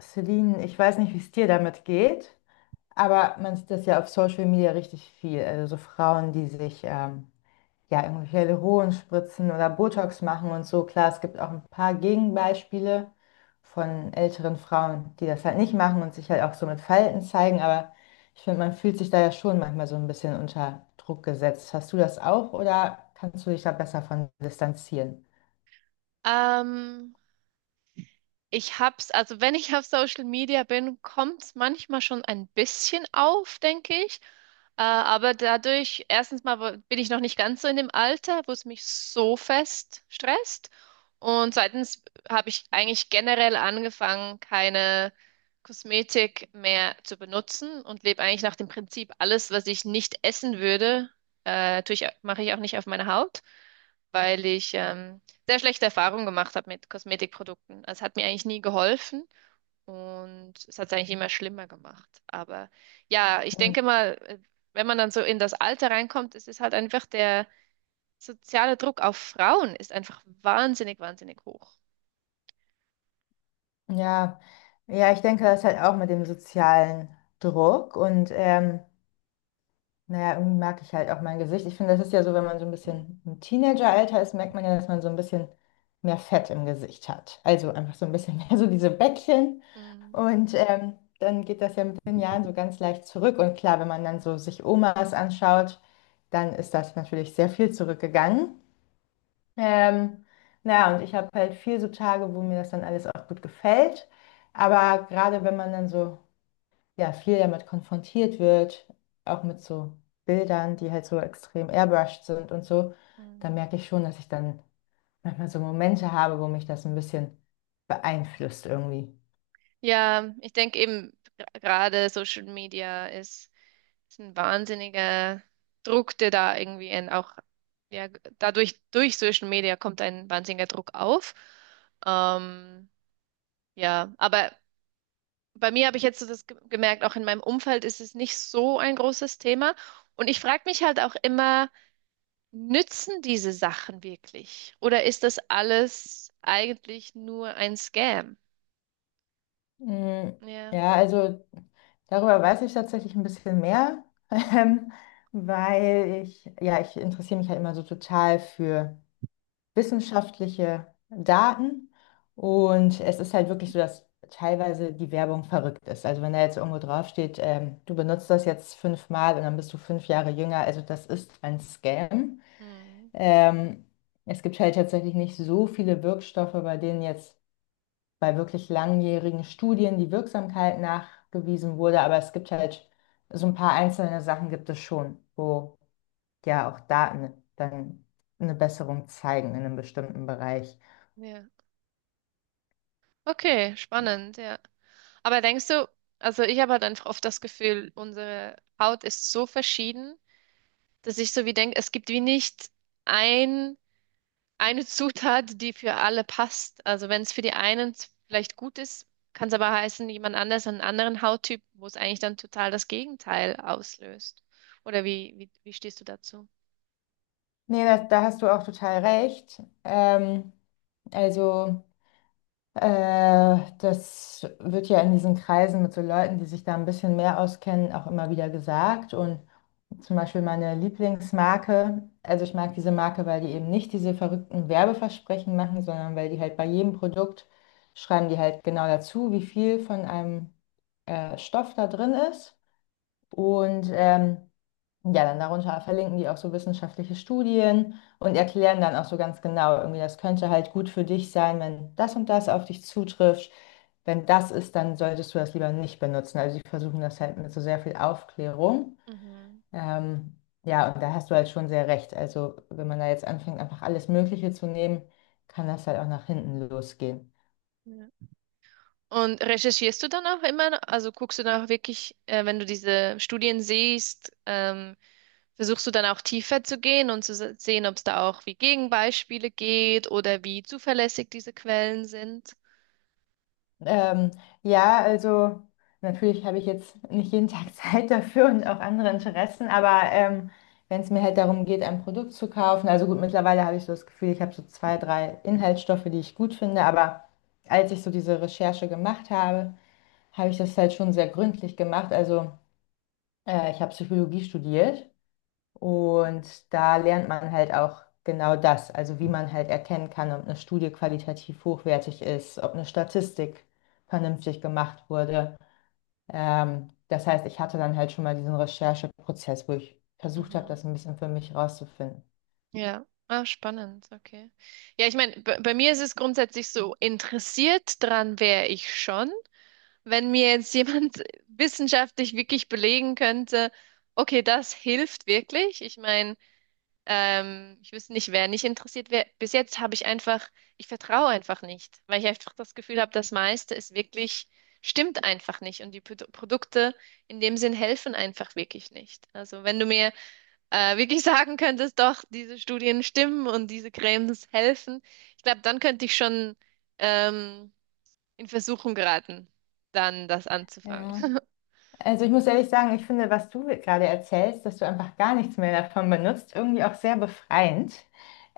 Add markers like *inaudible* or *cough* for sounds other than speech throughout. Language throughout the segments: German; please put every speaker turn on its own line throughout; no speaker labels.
Celine, ich weiß nicht, wie es dir damit geht, aber man sieht das ja auf Social Media richtig viel. Also so Frauen, die sich ja irgendwelche Hyaluron spritzen oder Botox machen und so. Klar, es gibt auch ein paar Gegenbeispiele von älteren Frauen, die das halt nicht machen und sich halt auch so mit Falten zeigen, aber ich finde, man fühlt sich da ja schon manchmal so ein bisschen unter Druck gesetzt. Hast du das auch oder kannst du dich da besser von distanzieren?
Ähm, ich hab's, also wenn ich auf Social Media bin, kommt's manchmal schon ein bisschen auf, denke ich. Aber dadurch, erstens mal bin ich noch nicht ganz so in dem Alter, wo es mich so fest stresst. Und zweitens habe ich eigentlich generell angefangen, keine Kosmetik mehr zu benutzen und lebe eigentlich nach dem Prinzip, alles, was ich nicht essen würde, mache ich auch nicht auf meine Haut, weil ich sehr schlechte Erfahrungen gemacht habe mit Kosmetikprodukten. Also, es hat mir eigentlich nie geholfen und es hat es eigentlich immer schlimmer gemacht. Aber ja, ich denke mal, wenn man dann so in das Alter reinkommt, es ist halt einfach der soziale Druck auf Frauen ist einfach wahnsinnig, wahnsinnig hoch.
Ja, ja, ich denke, das ist halt auch mit dem sozialen Druck und naja, irgendwie mag ich halt auch mein Gesicht. Ich finde, das ist ja so, wenn man so ein
Mhm.
bisschen im Teenageralter ist, merkt man ja, dass man so ein bisschen mehr Fett im Gesicht hat. Also einfach so ein bisschen *laughs* mehr so diese Bäckchen
Mhm.
und dann geht das ja mit den Jahren so ganz leicht zurück. Und klar, wenn man dann so sich Omas anschaut, dann ist das natürlich sehr viel zurückgegangen. Ähm, naja, und ich habe halt viel so Tage, wo mir das dann alles auch gut gefällt. Aber gerade wenn man dann so, ja, viel damit konfrontiert wird, auch mit so Bildern, die halt so extrem airbrushed sind und so, dann
Mhm.
merke ich schon, dass ich dann manchmal so Momente habe, wo mich das ein bisschen beeinflusst irgendwie.
Ja, ich denke eben gerade Social Media ist ein wahnsinniger Druck, der da irgendwie auch, ja, dadurch, durch Social Media kommt ein wahnsinniger Druck auf. Ähm, ja, aber bei mir habe ich jetzt so das gemerkt, auch in meinem Umfeld ist es nicht so ein großes Thema. Und ich frage mich halt auch immer, nützen diese Sachen wirklich? Oder ist das alles eigentlich nur ein Scam?
Mm,
Ja.
ja, also darüber weiß ich tatsächlich ein bisschen mehr, *laughs* ähm, weil ich, ja, ich interessiere mich halt immer so total für wissenschaftliche Daten. Und es ist halt wirklich so, dass teilweise die Werbung verrückt ist. Also wenn da jetzt irgendwo draufsteht, du benutzt das jetzt fünfmal und dann bist du fünf Jahre jünger, also das ist ein Scam.
Hm.
Ähm, Es gibt halt tatsächlich nicht so viele Wirkstoffe, bei denen jetzt bei wirklich langjährigen Studien die Wirksamkeit nachgewiesen wurde, aber es gibt halt so ein paar einzelne Sachen gibt es schon, wo ja auch Daten dann eine Besserung zeigen in einem bestimmten Bereich.
Ja. Okay, spannend, ja. Aber denkst du, also ich habe halt einfach oft das Gefühl, unsere Haut ist so verschieden, dass ich so wie denke, es gibt wie nicht ein, eine Zutat, die für alle passt. Also wenn es für die einen vielleicht gut ist, kann es aber heißen, jemand anders, einen anderen Hauttyp, wo es eigentlich dann total das Gegenteil auslöst. Oder wie stehst du dazu?
Nee, da hast du auch total recht. Also, das wird ja in diesen Kreisen mit so Leuten, die sich da ein bisschen mehr auskennen, auch immer wieder gesagt. Und zum Beispiel meine Lieblingsmarke, also ich mag diese Marke, weil die eben nicht diese verrückten Werbeversprechen machen, sondern weil die halt bei jedem Produkt schreiben die halt genau dazu, wie viel von einem Stoff da drin ist. Und ja, dann darunter verlinken die auch so wissenschaftliche Studien und erklären dann auch so ganz genau, irgendwie, das könnte halt gut für dich sein, wenn das und das auf dich zutrifft. Wenn das ist, dann solltest du das lieber nicht benutzen. Also die versuchen das halt mit so sehr viel Aufklärung. Ähm, ja, und da hast du halt schon sehr recht. Also wenn man da jetzt anfängt, einfach alles Mögliche zu nehmen, kann das halt auch nach hinten losgehen.
Mhm. Und recherchierst du dann auch immer, also guckst du dann auch wirklich, wenn du diese Studien siehst, versuchst du dann auch tiefer zu gehen und zu sehen, ob es da auch wie Gegenbeispiele geht oder wie zuverlässig diese Quellen sind?
Ähm, ja, also natürlich habe ich jetzt nicht jeden Tag *laughs* Zeit dafür und auch andere
Mhm.
Interessen, aber wenn es mir halt darum geht, ein Produkt zu kaufen, also gut, mittlerweile habe ich so das Gefühl, ich habe so zwei, drei Inhaltsstoffe, die ich gut finde, aber als ich so diese Recherche gemacht habe, habe ich das halt schon sehr gründlich gemacht. Also ich habe Psychologie studiert. Und da lernt man halt auch genau das, also wie man halt erkennen kann, ob eine Studie qualitativ hochwertig ist, ob eine Statistik vernünftig gemacht wurde. Das heißt, ich hatte dann halt schon mal diesen Rechercheprozess, wo ich versucht habe,
Mhm.
das ein bisschen für mich rauszufinden.
Ja, ah, spannend, okay. Ja, ich meine, bei mir ist es grundsätzlich so, interessiert dran wäre ich schon, wenn mir jetzt jemand *laughs* wissenschaftlich wirklich belegen könnte, okay, das hilft wirklich. Ich meine, ich wüsste nicht, wer nicht interessiert wäre. Bis jetzt habe ich einfach, ich vertraue einfach nicht, weil ich einfach das Gefühl habe, das meiste ist wirklich, stimmt einfach nicht. Und die Produkte in dem Sinn helfen einfach wirklich nicht. Also wenn du mir wirklich *laughs* sagen könntest, doch, diese Studien stimmen und diese Cremes helfen, ich glaube, dann könnte ich schon ähm, in Versuchung geraten, dann das anzufangen.
Ja.
*laughs*
Also ich muss ehrlich sagen, ich finde, was du gerade erzählst, dass du einfach gar nichts mehr davon benutzt, irgendwie auch sehr befreiend.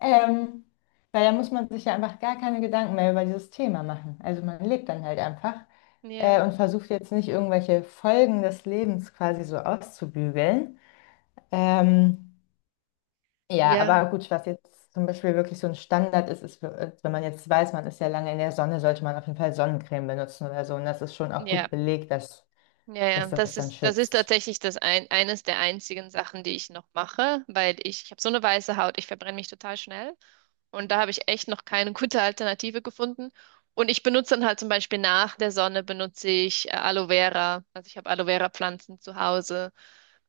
Ähm, Weil da muss man sich ja einfach gar keine Gedanken mehr über dieses Thema machen. Also man lebt dann halt einfach
Ja,
und versucht jetzt nicht irgendwelche Folgen des Lebens quasi so auszubügeln. Ähm, ja,
ja,
aber gut, was jetzt zum Beispiel wirklich so ein Standard ist, ist, wenn man jetzt weiß, man ist ja lange in der Sonne, sollte man auf jeden Fall Sonnencreme benutzen oder so. Und das ist schon auch
ja.
gut belegt,
Ja, ja,
dass das dann
das ist
schützt.
tatsächlich das eines der einzigen Sachen, die ich noch mache, weil ich habe so eine weiße Haut, ich verbrenne mich total schnell und da habe ich echt noch keine *laughs* gute Alternative gefunden. Und ich benutze dann halt zum Beispiel nach der Sonne benutze ich Aloe Vera, also ich habe Aloe Vera Pflanzen zu Hause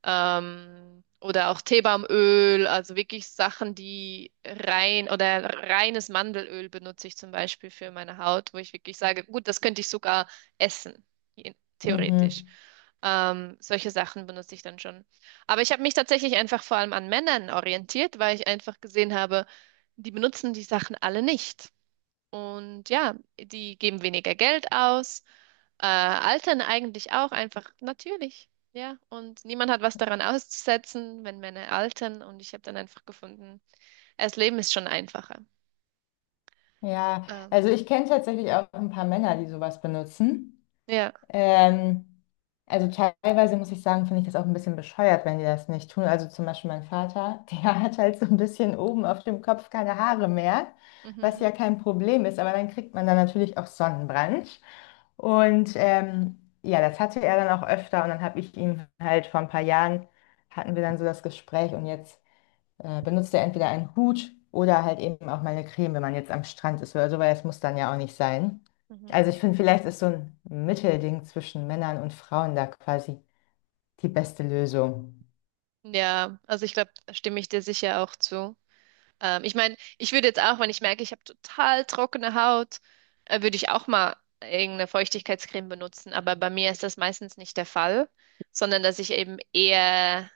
oder auch Teebaumöl, also wirklich Sachen, die rein oder reines Mandelöl benutze ich zum Beispiel für meine Haut, wo ich wirklich sage, gut, das könnte ich sogar essen, theoretisch.
Mhm.
Solche Sachen benutze ich dann schon. Aber ich habe mich tatsächlich einfach vor allem an Männern orientiert, weil ich einfach gesehen habe, die benutzen die Sachen alle nicht. Und ja, die geben weniger Geld aus, altern eigentlich auch einfach natürlich. Ja, und niemand hat was daran auszusetzen, wenn Männer altern. Und ich habe dann einfach gefunden, ja, das Leben ist schon einfacher.
Ja,
Ähm,
also ich kenne tatsächlich auch ein paar Männer, die sowas benutzen.
ja,
Ähm, also teilweise muss ich sagen, finde ich das auch ein bisschen bescheuert, wenn die das nicht tun. Also zum Beispiel mein Vater, *laughs* der hat halt so ein bisschen oben auf dem Kopf keine Haare mehr, was ja
mhm,
kein Problem ist, aber dann kriegt man dann natürlich auch Sonnenbrand. Und ja, das hatte er dann auch öfter und dann habe ich ihm halt vor ein paar Jahren, hatten wir dann so das Gespräch und jetzt benutzt er entweder einen Hut oder halt eben auch mal eine Creme, wenn man jetzt am Strand ist oder so, weil das muss dann ja auch nicht sein. Also
mhm.
ich finde, vielleicht ist so ein Mittelding zwischen Männern und Frauen da quasi die beste Lösung.
Ja, also ich glaube, da stimme ich dir sicher auch zu. Ich meine, ich würde jetzt auch, wenn ich merke, ich habe total trockene Haut, würde ich auch mal irgendeine Feuchtigkeitscreme benutzen. Aber bei mir ist das meistens nicht der Fall, sondern dass ich eben eher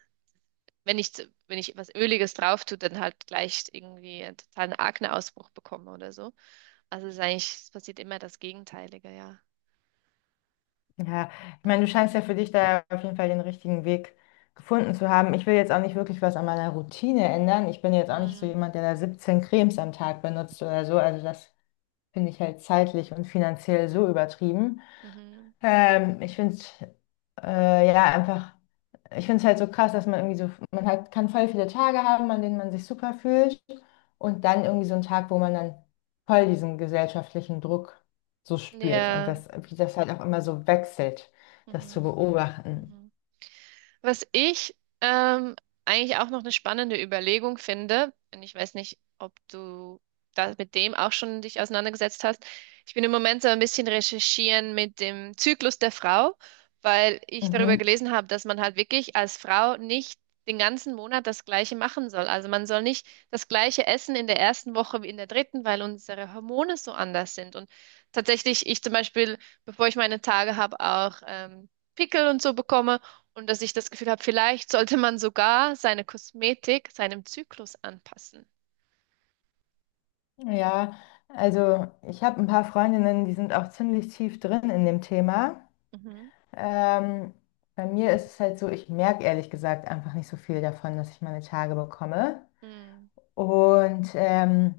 wenn wenn ich was Öliges drauf tue, dann halt gleich irgendwie einen totalen Akneausbruch bekomme oder so. Also es ist eigentlich, es passiert immer das Gegenteilige, ja.
Ja, ich
Ähm,
meine, du scheinst ja für dich da auf jeden Fall den richtigen Weg gefunden zu haben. Ich will jetzt auch nicht wirklich was an meiner Routine ändern. Ich bin jetzt auch nicht so
Mhm.
jemand, der da 17 Cremes am Tag benutzt oder so. Also das finde ich halt zeitlich und finanziell so übertrieben.
Mhm.
Ich finde, ja, einfach. Ich finde es halt so krass, dass man irgendwie so, man hat, kann voll viele Tage haben, an denen man sich super fühlt und dann irgendwie so einen Tag, wo man dann voll diesen gesellschaftlichen Druck so spürt und
Ja.
das, wie das halt auch immer so wechselt, das zu
Mhm.
beobachten.
Mhm. Was ich ähm, eigentlich auch noch eine spannende Überlegung finde, und ich weiß nicht, ob du da mit dem auch schon dich auseinandergesetzt hast. Ich bin im Moment so ein bisschen recherchieren mit dem Zyklus der Frau, weil ich darüber
Mhm.
gelesen habe, dass man halt wirklich als Frau nicht den ganzen Monat das Gleiche machen soll. Also man soll nicht das Gleiche essen in der ersten Woche wie in der dritten, weil unsere Hormone so anders sind. Und tatsächlich, ich zum Beispiel, bevor ich meine Tage habe, auch Pickel und so bekomme. Und dass ich das Gefühl habe, vielleicht sollte man sogar seine Kosmetik seinem Zyklus anpassen.
Ja, also ich habe ein paar Freundinnen, die sind auch ziemlich tief drin in dem Thema.
Mhm.
Ähm, Bei mir ist es halt so, ich merke ehrlich gesagt einfach nicht so viel davon, dass ich meine Tage bekomme.
Hm,
Und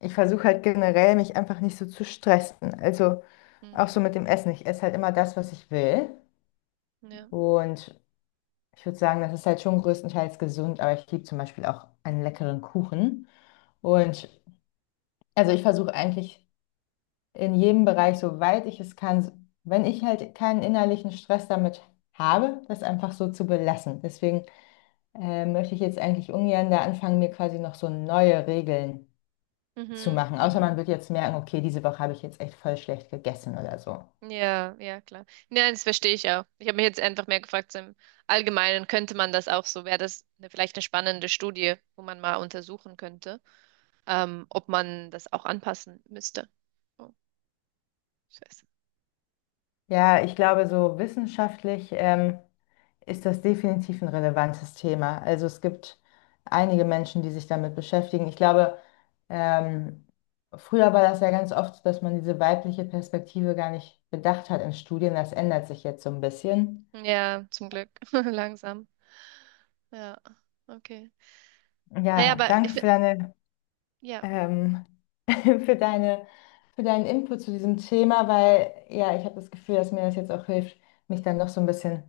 ich versuche halt generell, mich einfach nicht so zu stressen. Also auch
hm,
so mit dem Essen. Ich esse halt immer das, was ich will.
ja.
Und ich würde sagen, das ist halt schon größtenteils gesund, aber ich liebe zum Beispiel auch einen leckeren Kuchen. Und also ich versuche eigentlich in jedem Bereich, soweit ich es kann, wenn ich halt keinen innerlichen Stress damit habe, das einfach so zu belassen. Deswegen möchte ich jetzt eigentlich ungern da anfangen, mir quasi noch so neue Regeln zu
Mhm,
machen. Außer man
mhm.
wird jetzt merken, okay, diese Woche habe ich jetzt echt voll schlecht gegessen oder so.
Ja, ja, klar. Nein, das verstehe ich auch. Ich habe mich jetzt einfach mehr gefragt, so im Allgemeinen könnte man das auch so, wäre das eine, vielleicht eine spannende Studie, wo man mal untersuchen könnte, ob man das auch anpassen müsste. Oh, scheiße.
Ja, ich glaube, so wissenschaftlich ist das definitiv ein relevantes Thema. Also es gibt einige Menschen, die sich damit beschäftigen. Ich glaube, ähm, früher war das ja ganz oft, so, dass man diese weibliche Perspektive gar nicht bedacht hat in Studien. Das ändert sich jetzt so ein bisschen.
Ja, zum Glück. *laughs* Langsam. Ja, okay. Naja,
Ja,
aber
danke für deine
ja,
ähm, *laughs* für deine, für deinen Input zu diesem Thema, weil ja, ich habe das Gefühl, dass mir das jetzt auch hilft, mich dann noch so ein bisschen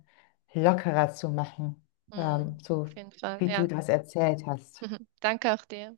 lockerer zu machen,
hm,
so
auf jeden Fall.
wie du
Ja,
das erzählt hast.
*laughs* danke auch dir.